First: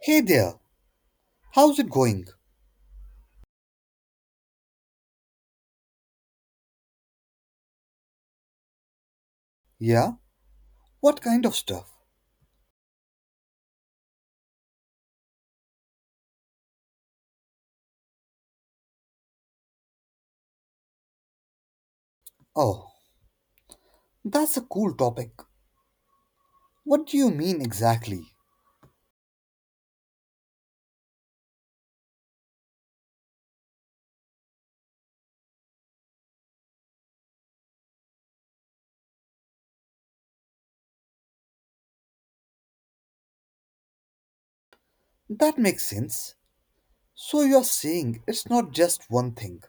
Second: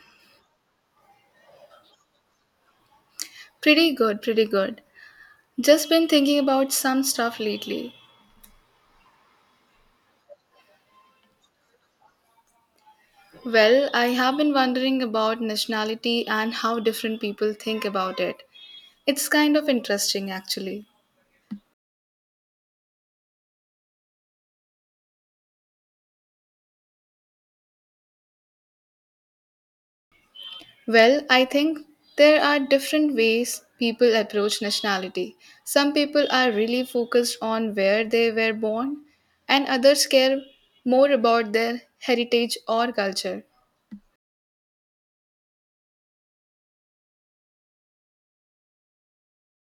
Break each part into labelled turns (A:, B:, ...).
A: Hey there, how's it going?
B: Pretty good, pretty good. Just been thinking about some stuff lately.
A: Yeah? What kind of stuff?
B: Well, I have been wondering about nationality and how different people think about it. It's kind of interesting, actually.
A: Oh, that's a cool topic. What do you mean exactly?
B: Well, I think there are different ways people approach nationality. Some people are really focused on where they were born, and others care more about their heritage or culture.
A: That makes sense. So you're saying it's not just one thing.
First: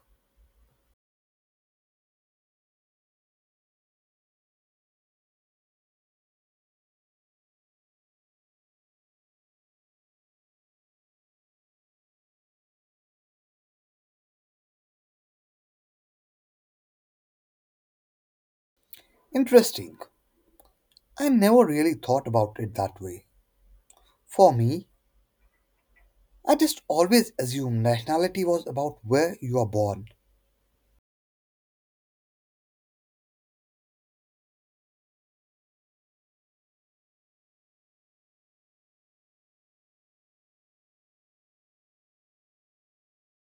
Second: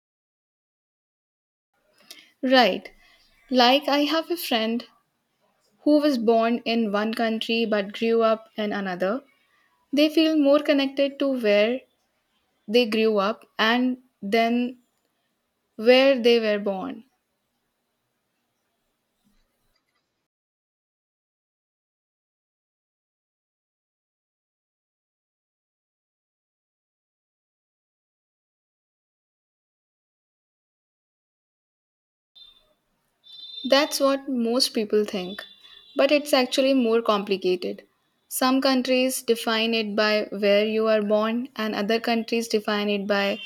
B: Right. Like, I have a friend who was born in one country but grew up in another. They feel more connected to where they grew up and then where they were born.
A: Interesting. I never really thought about it that way. For me, I just always assumed nationality was about where you are born.
B: That's what most people think, but it's actually more complicated. Some countries define it by where you are born, and other countries define it by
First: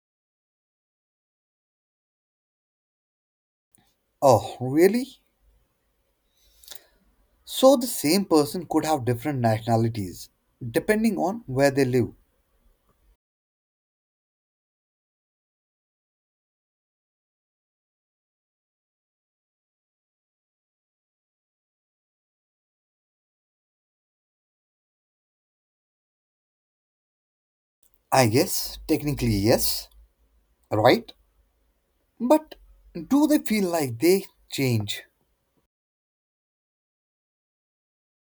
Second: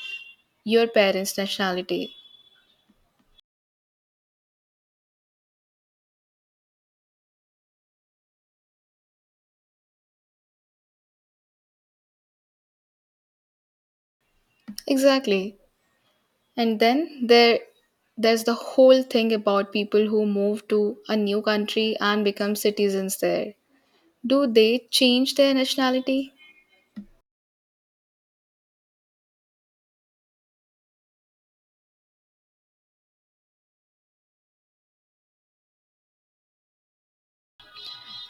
B: your parents' nationality.
A: Oh, really? So the same person could have different nationalities, depending on where they live.
B: Exactly. And then there's the whole thing about people who move to a new country and become citizens there. Do they change their nationality?
A: I guess, technically, yes. Right? But do they feel like they change?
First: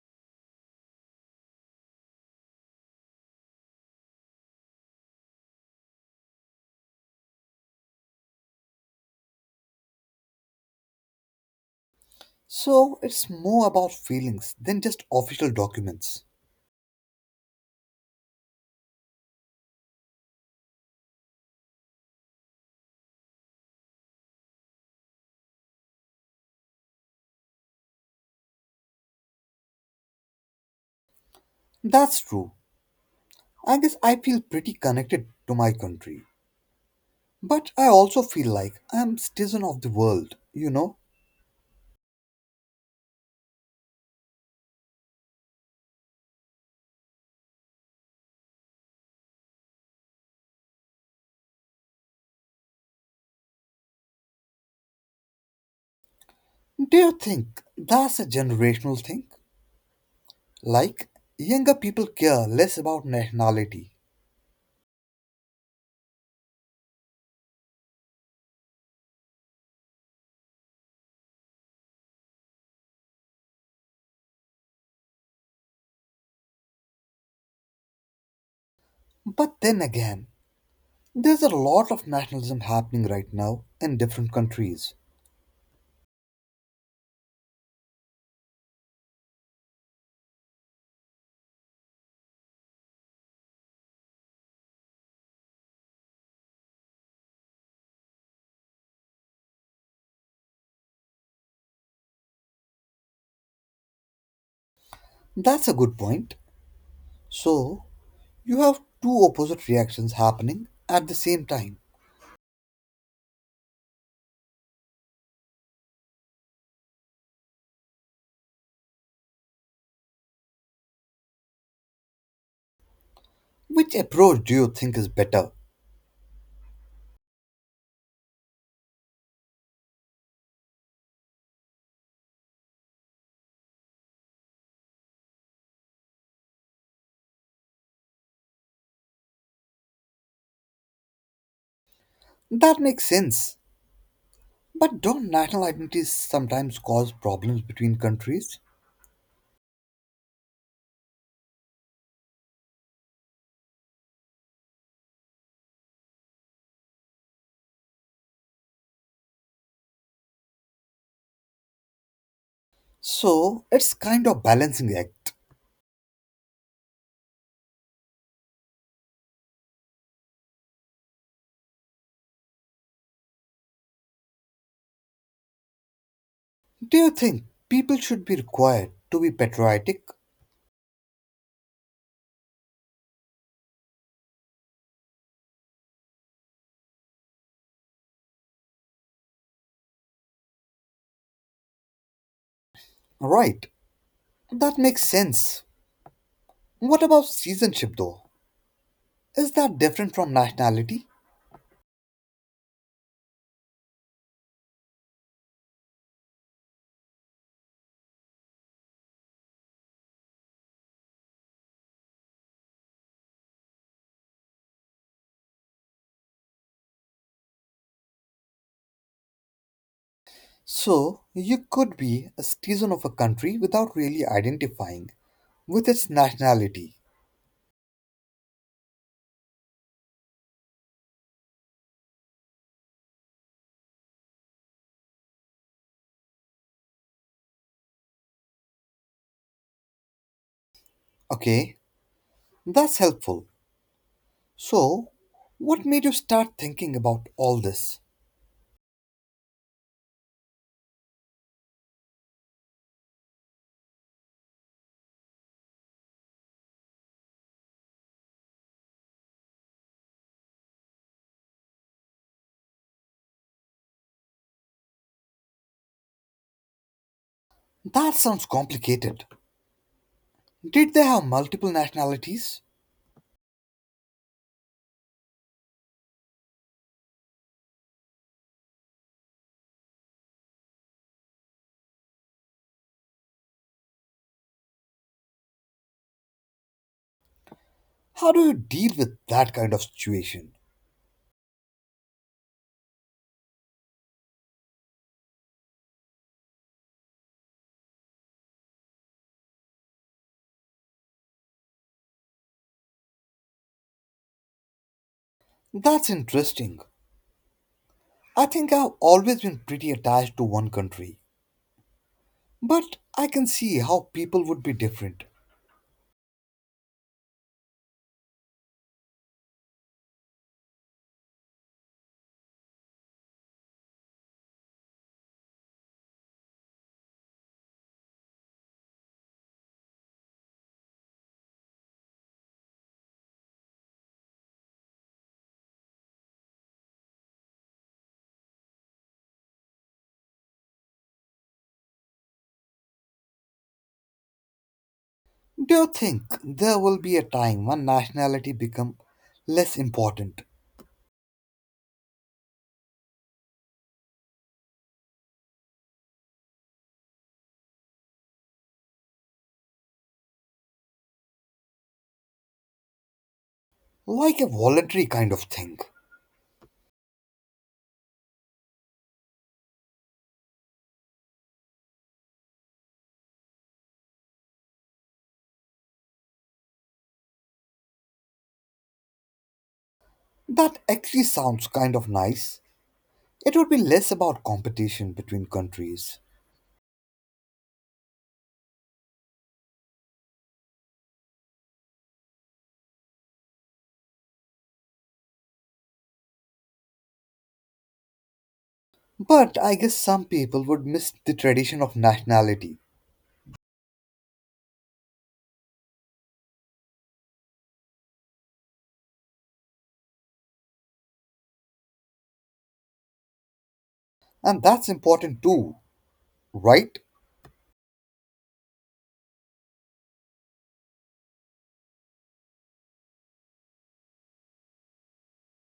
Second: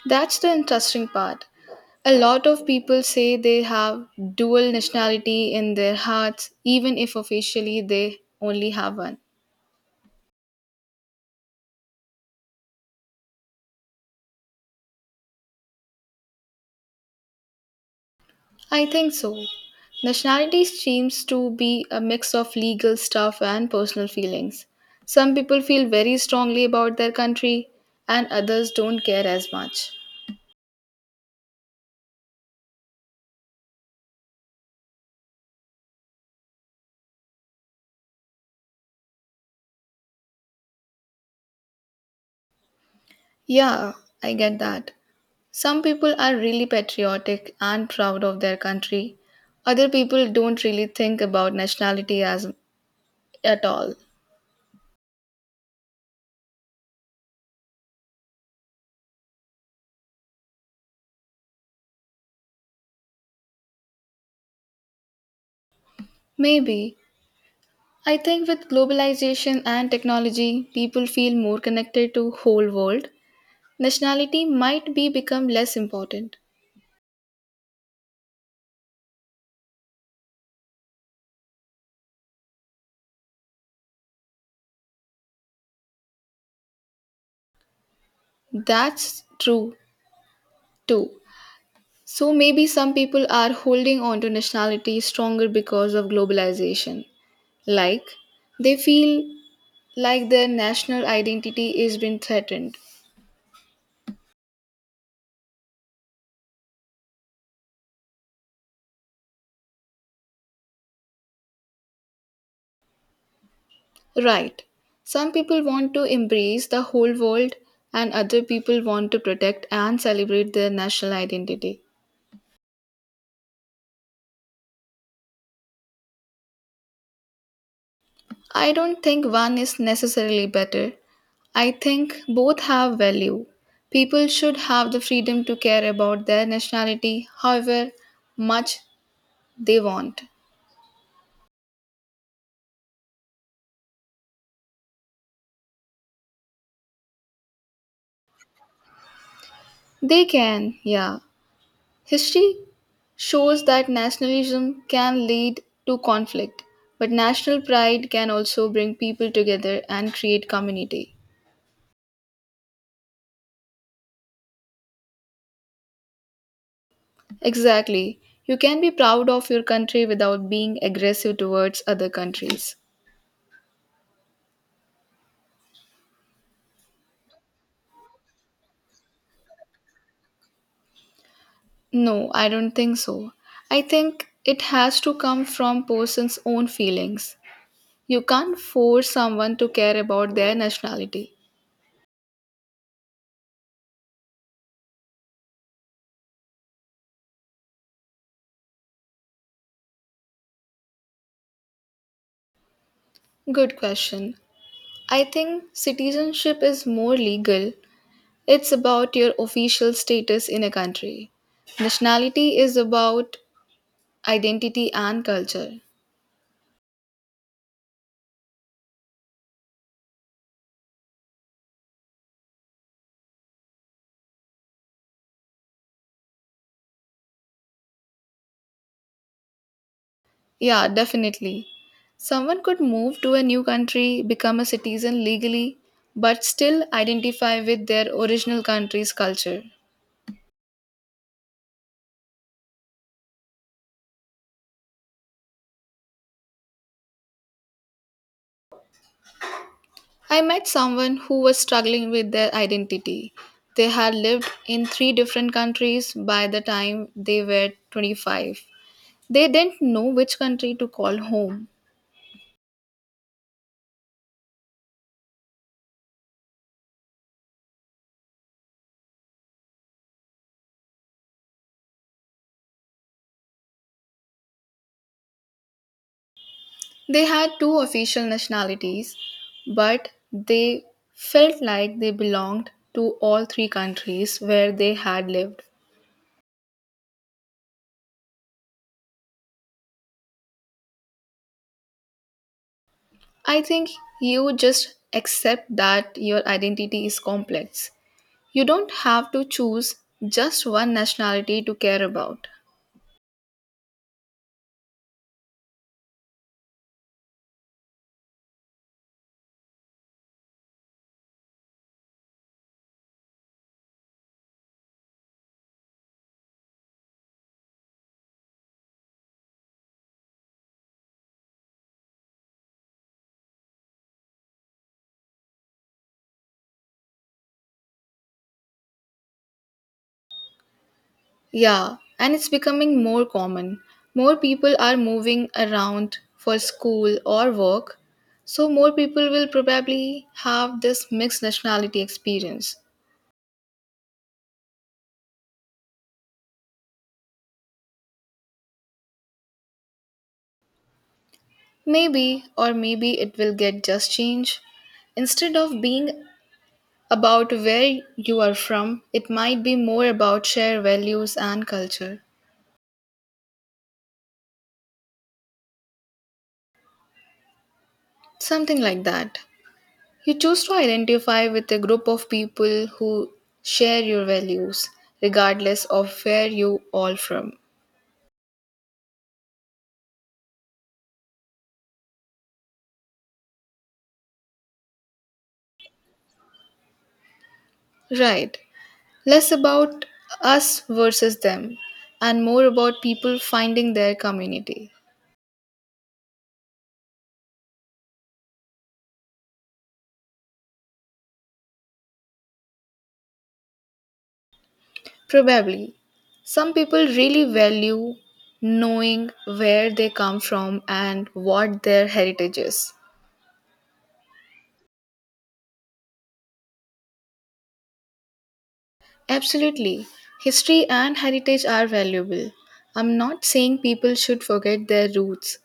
B: That's the interesting part. A lot of people say they have dual nationality in their hearts, even if officially they only have one.
A: So it's more about feelings than just official documents.
B: I think so. Nationality seems to be a mix of legal stuff and personal feelings. Some people feel very strongly about their country, and others don't care as much.
A: That's true. I guess I feel pretty connected to my country. But I also feel like I'm citizen of the world,
B: Yeah, I get that. Some people are really patriotic and proud of their country. Other people don't really think about nationality as at all.
A: Do you think that's a generational thing? Like, younger people care less about nationality.
B: Maybe I think with globalization and technology, people feel more connected to whole world. Nationality might be become less important.
A: But then again, there's a lot of nationalism happening right now in different countries.
B: That's true too. So maybe some people are holding on to nationality stronger because of globalization. Like they feel like their national identity is being threatened.
A: That's a good point. So, you have two opposite reactions happening at the same time.
B: Right. Some people want to embrace the whole world, and other people want to protect and celebrate their national identity.
A: Which approach do you think is better?
B: I don't think one is necessarily better. I think both have value. People should have the freedom to care about their nationality however much they want.
A: That makes sense. But don't national identities sometimes cause problems between countries?
B: They can, yeah. History shows that nationalism can lead to conflict, but national pride can also bring people together and create community.
A: So it's kind of balancing act.
B: Exactly. You can be proud of your country without being aggressive towards other countries.
A: Do you think people should be required to be patriotic?
B: No, I don't think so. I think it has to come from person's own feelings. You can't force someone to care about their nationality.
A: Right. That makes sense. What about citizenship though? Is that different from nationality?
B: Good question. I think citizenship is more legal. It's about your official status in a country. Nationality is about identity and culture.
A: So you could be a citizen of a country without really identifying with its nationality.
B: Yeah, definitely. Someone could move to a new country, become a citizen legally, but still identify with their original country's culture.
A: Okay, that's helpful. So, what made you start thinking about all this?
B: I met someone who was struggling with their identity. They had lived in three different countries by the time they were 25. They didn't know which country to call home.
A: That sounds complicated. Did they have multiple nationalities?
B: They had two official nationalities, but they felt like they belonged to all three countries where they had lived.
A: How do you deal with that kind of situation?
B: I think you just accept that your identity is complex. You don't have to choose just one nationality to care about.
A: That's interesting. I think I've always been pretty attached to one country, but I can see how people would be different.
B: Yeah, and it's becoming more common. More people are moving around for school or work, so more people will probably have this mixed nationality experience.
A: Do you think there will be a time when nationality become less important,
B: Maybe, or maybe it will get just change. Instead of being about where you are from, it might be more about shared values and culture.
A: like a voluntary kind of thing?
B: Something like that. You choose to identify with a group of people who share your values, regardless of where you all from.
A: That actually sounds kind of nice. It would be less about competition between countries.
B: Right. Less about us versus them, and more about people finding their community.
A: But I guess some people would miss the tradition of nationality,
B: Probably. Some people really value knowing where they come from and what their heritage is.
A: and that's important too, right?
B: Absolutely. History and heritage are valuable. I'm not saying people should forget their roots.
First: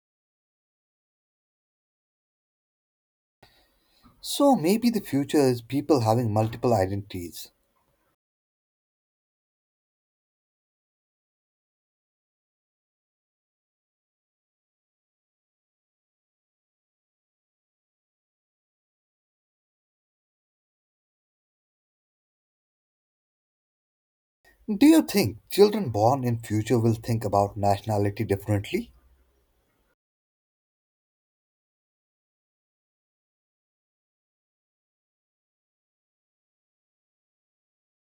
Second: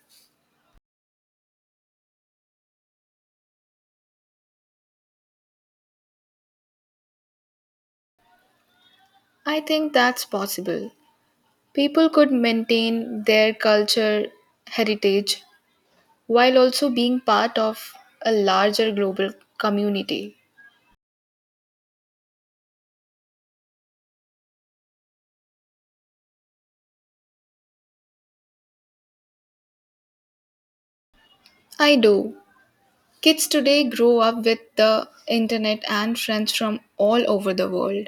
A: So maybe the future is people having multiple identities.
B: I think that's possible. People could maintain their culture, heritage, while also being part of a larger global community.
A: Do you think children born in future will think about nationality differently?
B: I do. Kids today grow up with the internet and friends from all over the world.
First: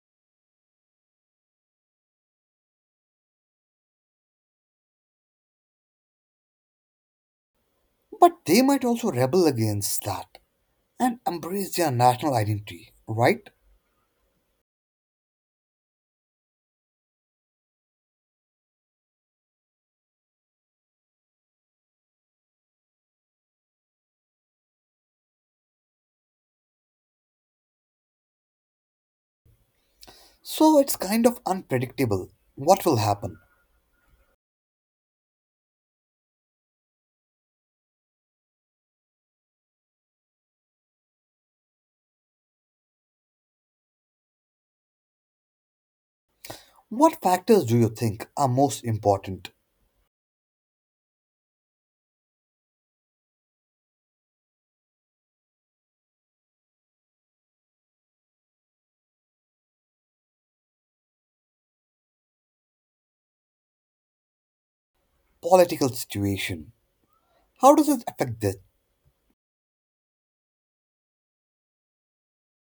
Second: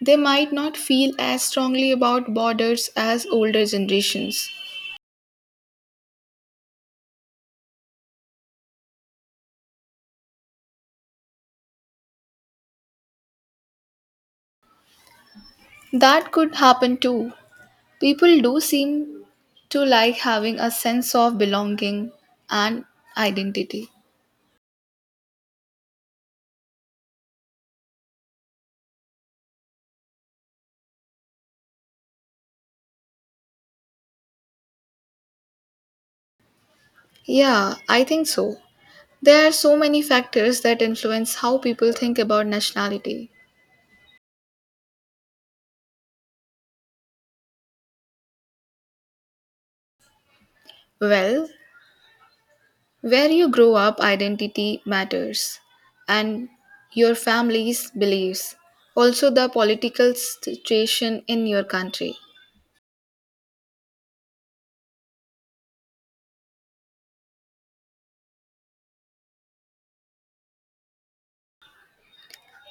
B: They might not feel as strongly about borders as older generations.
A: But they might also rebel against that and embrace their national identity, right?
B: That could happen too. People do seem to like having a sense of belonging and identity.
A: So it's kind of unpredictable what will happen.
B: Yeah, I think so. There are so many factors that influence how people think about nationality.
A: What factors do you think are most important?
B: Well, where you grow up, identity matters, and your family's beliefs, also the political situation in your country.
A: Political situation. How does it affect this?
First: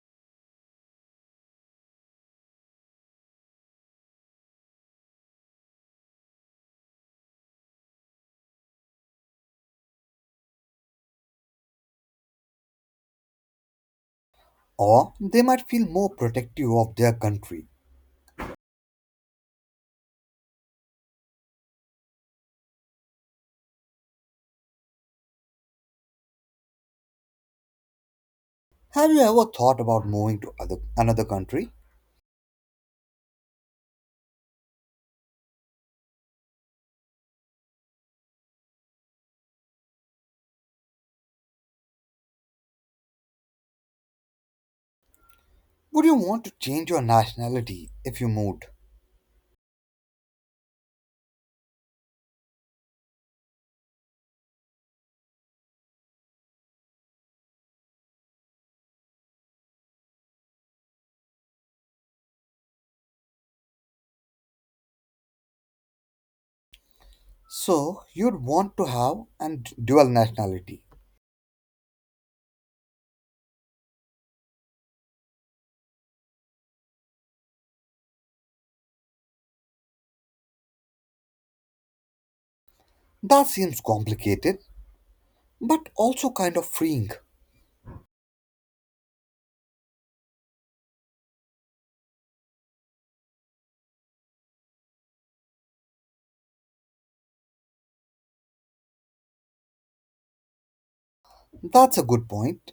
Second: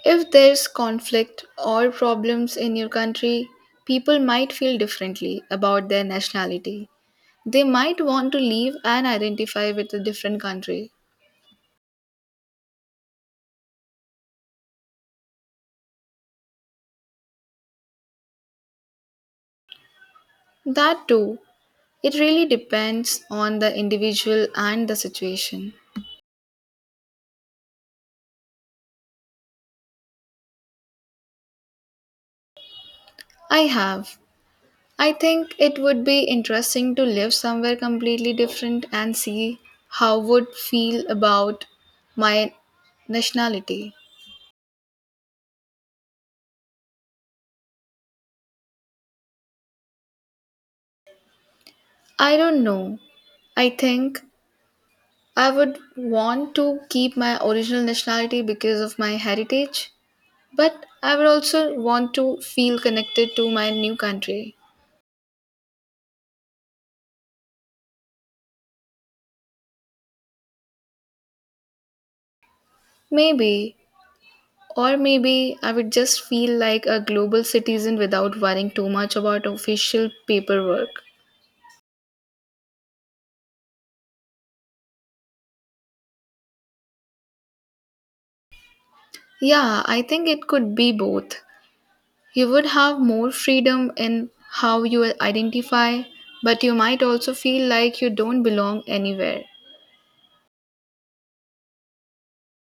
B: If there's conflict or problems in your country, people might feel differently about their nationality. They might want to leave and identify with a different country.
A: Or they might feel more protective of their country.
B: That too, it really depends on the individual and the situation.
A: Have you ever thought about moving to other, another country?
B: I have. I think it would be interesting to live somewhere completely different and see how would feel about my nationality.
A: Would you want to change your nationality if you moved?
B: I don't know. I think I would want to keep my original nationality because of my heritage, but I would also want to feel connected to my new country.
A: So, you'd want to have and dual nationality.
B: Maybe, or maybe I would just feel like a global citizen without worrying too much about official paperwork.
A: That seems complicated, but also kind of freeing.
B: Yeah, I think it could be both. You would have more freedom in how you identify, but you might also feel like you don't belong anywhere.
A: That's a good point.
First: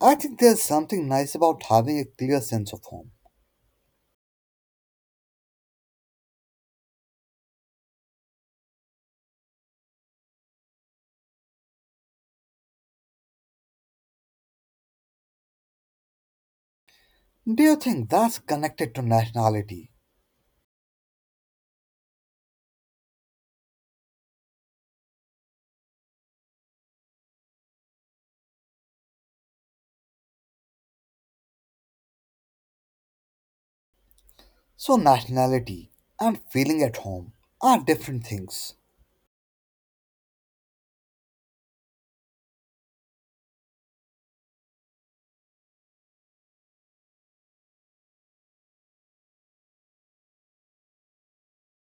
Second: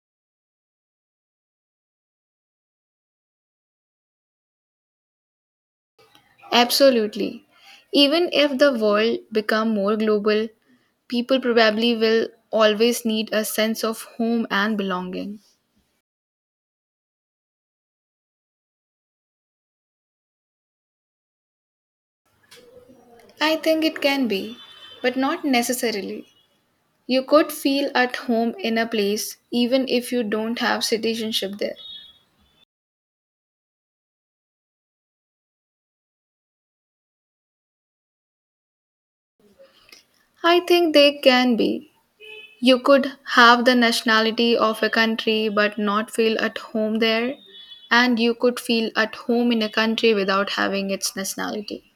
A: I think there's something nice about having a clear sense of home.
B: Absolutely. Even if the world become more global, people probably will always need a sense of home and belonging.
A: Do you think that's connected to nationality?
B: I think it can be, but not necessarily. You could feel at home in a place even if you don't have citizenship there.
A: So, nationality and feeling at home are different things.
B: I think they can be. You could have the nationality of a country but not feel at home there, and you could feel at home in a country without having its nationality.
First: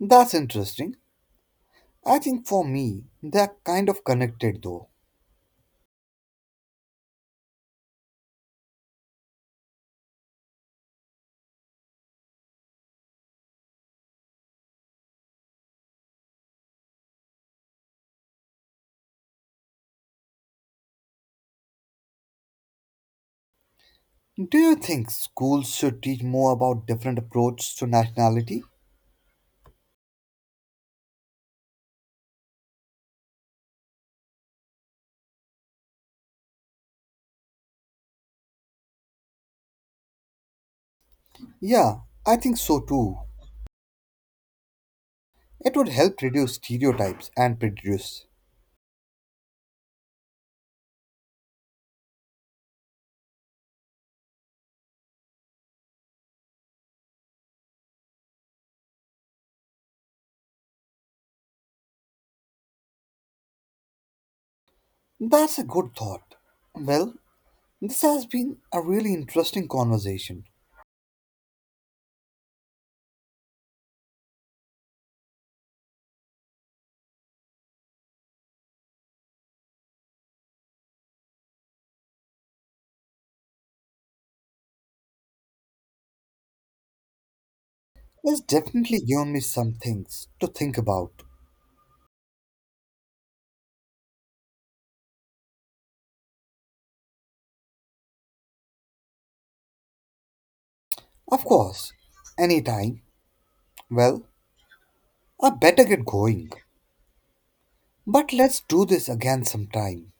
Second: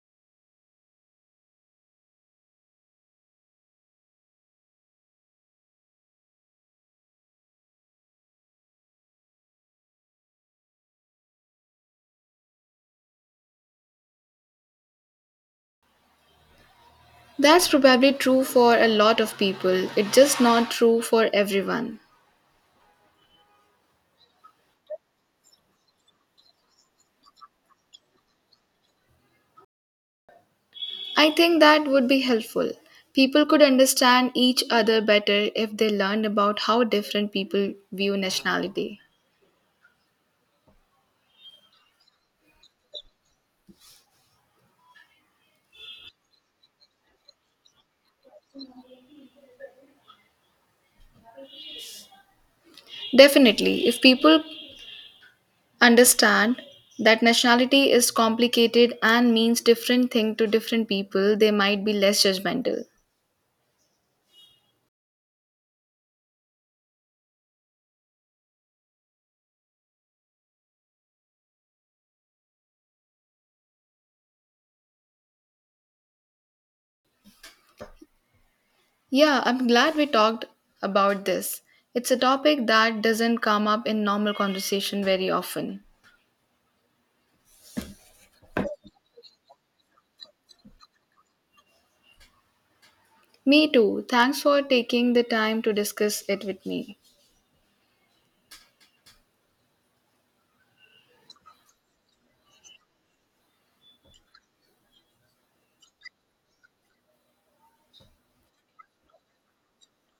A: That's interesting. I think for me, they're kind of connected though.
B: That's probably true for a lot of people, it's just not true for everyone.
A: Do you think schools should teach more about different approaches to nationality?
B: I think that would be helpful. People could understand each other better if they learned about how different people view nationality.
A: Yeah, I think so too. It would help reduce stereotypes and prejudice.
B: Definitely, if people understand that nationality is complicated and means different thing to different people. They might be less judgmental.
A: That's a good thought. Well, this has been a really interesting conversation.
B: Yeah, I'm glad we talked about this. It's a topic that doesn't come up in normal conversation very often.
A: It's definitely given me some things to think about.
B: Me too. Thanks for taking the time to discuss it with me.
A: Of course, anytime. Well, I better get going. But let's do this again sometime.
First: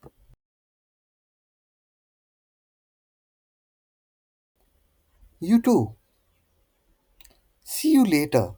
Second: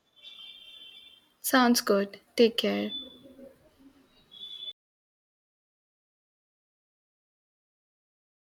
B: Sounds good. Take care.
A: You too. See you later.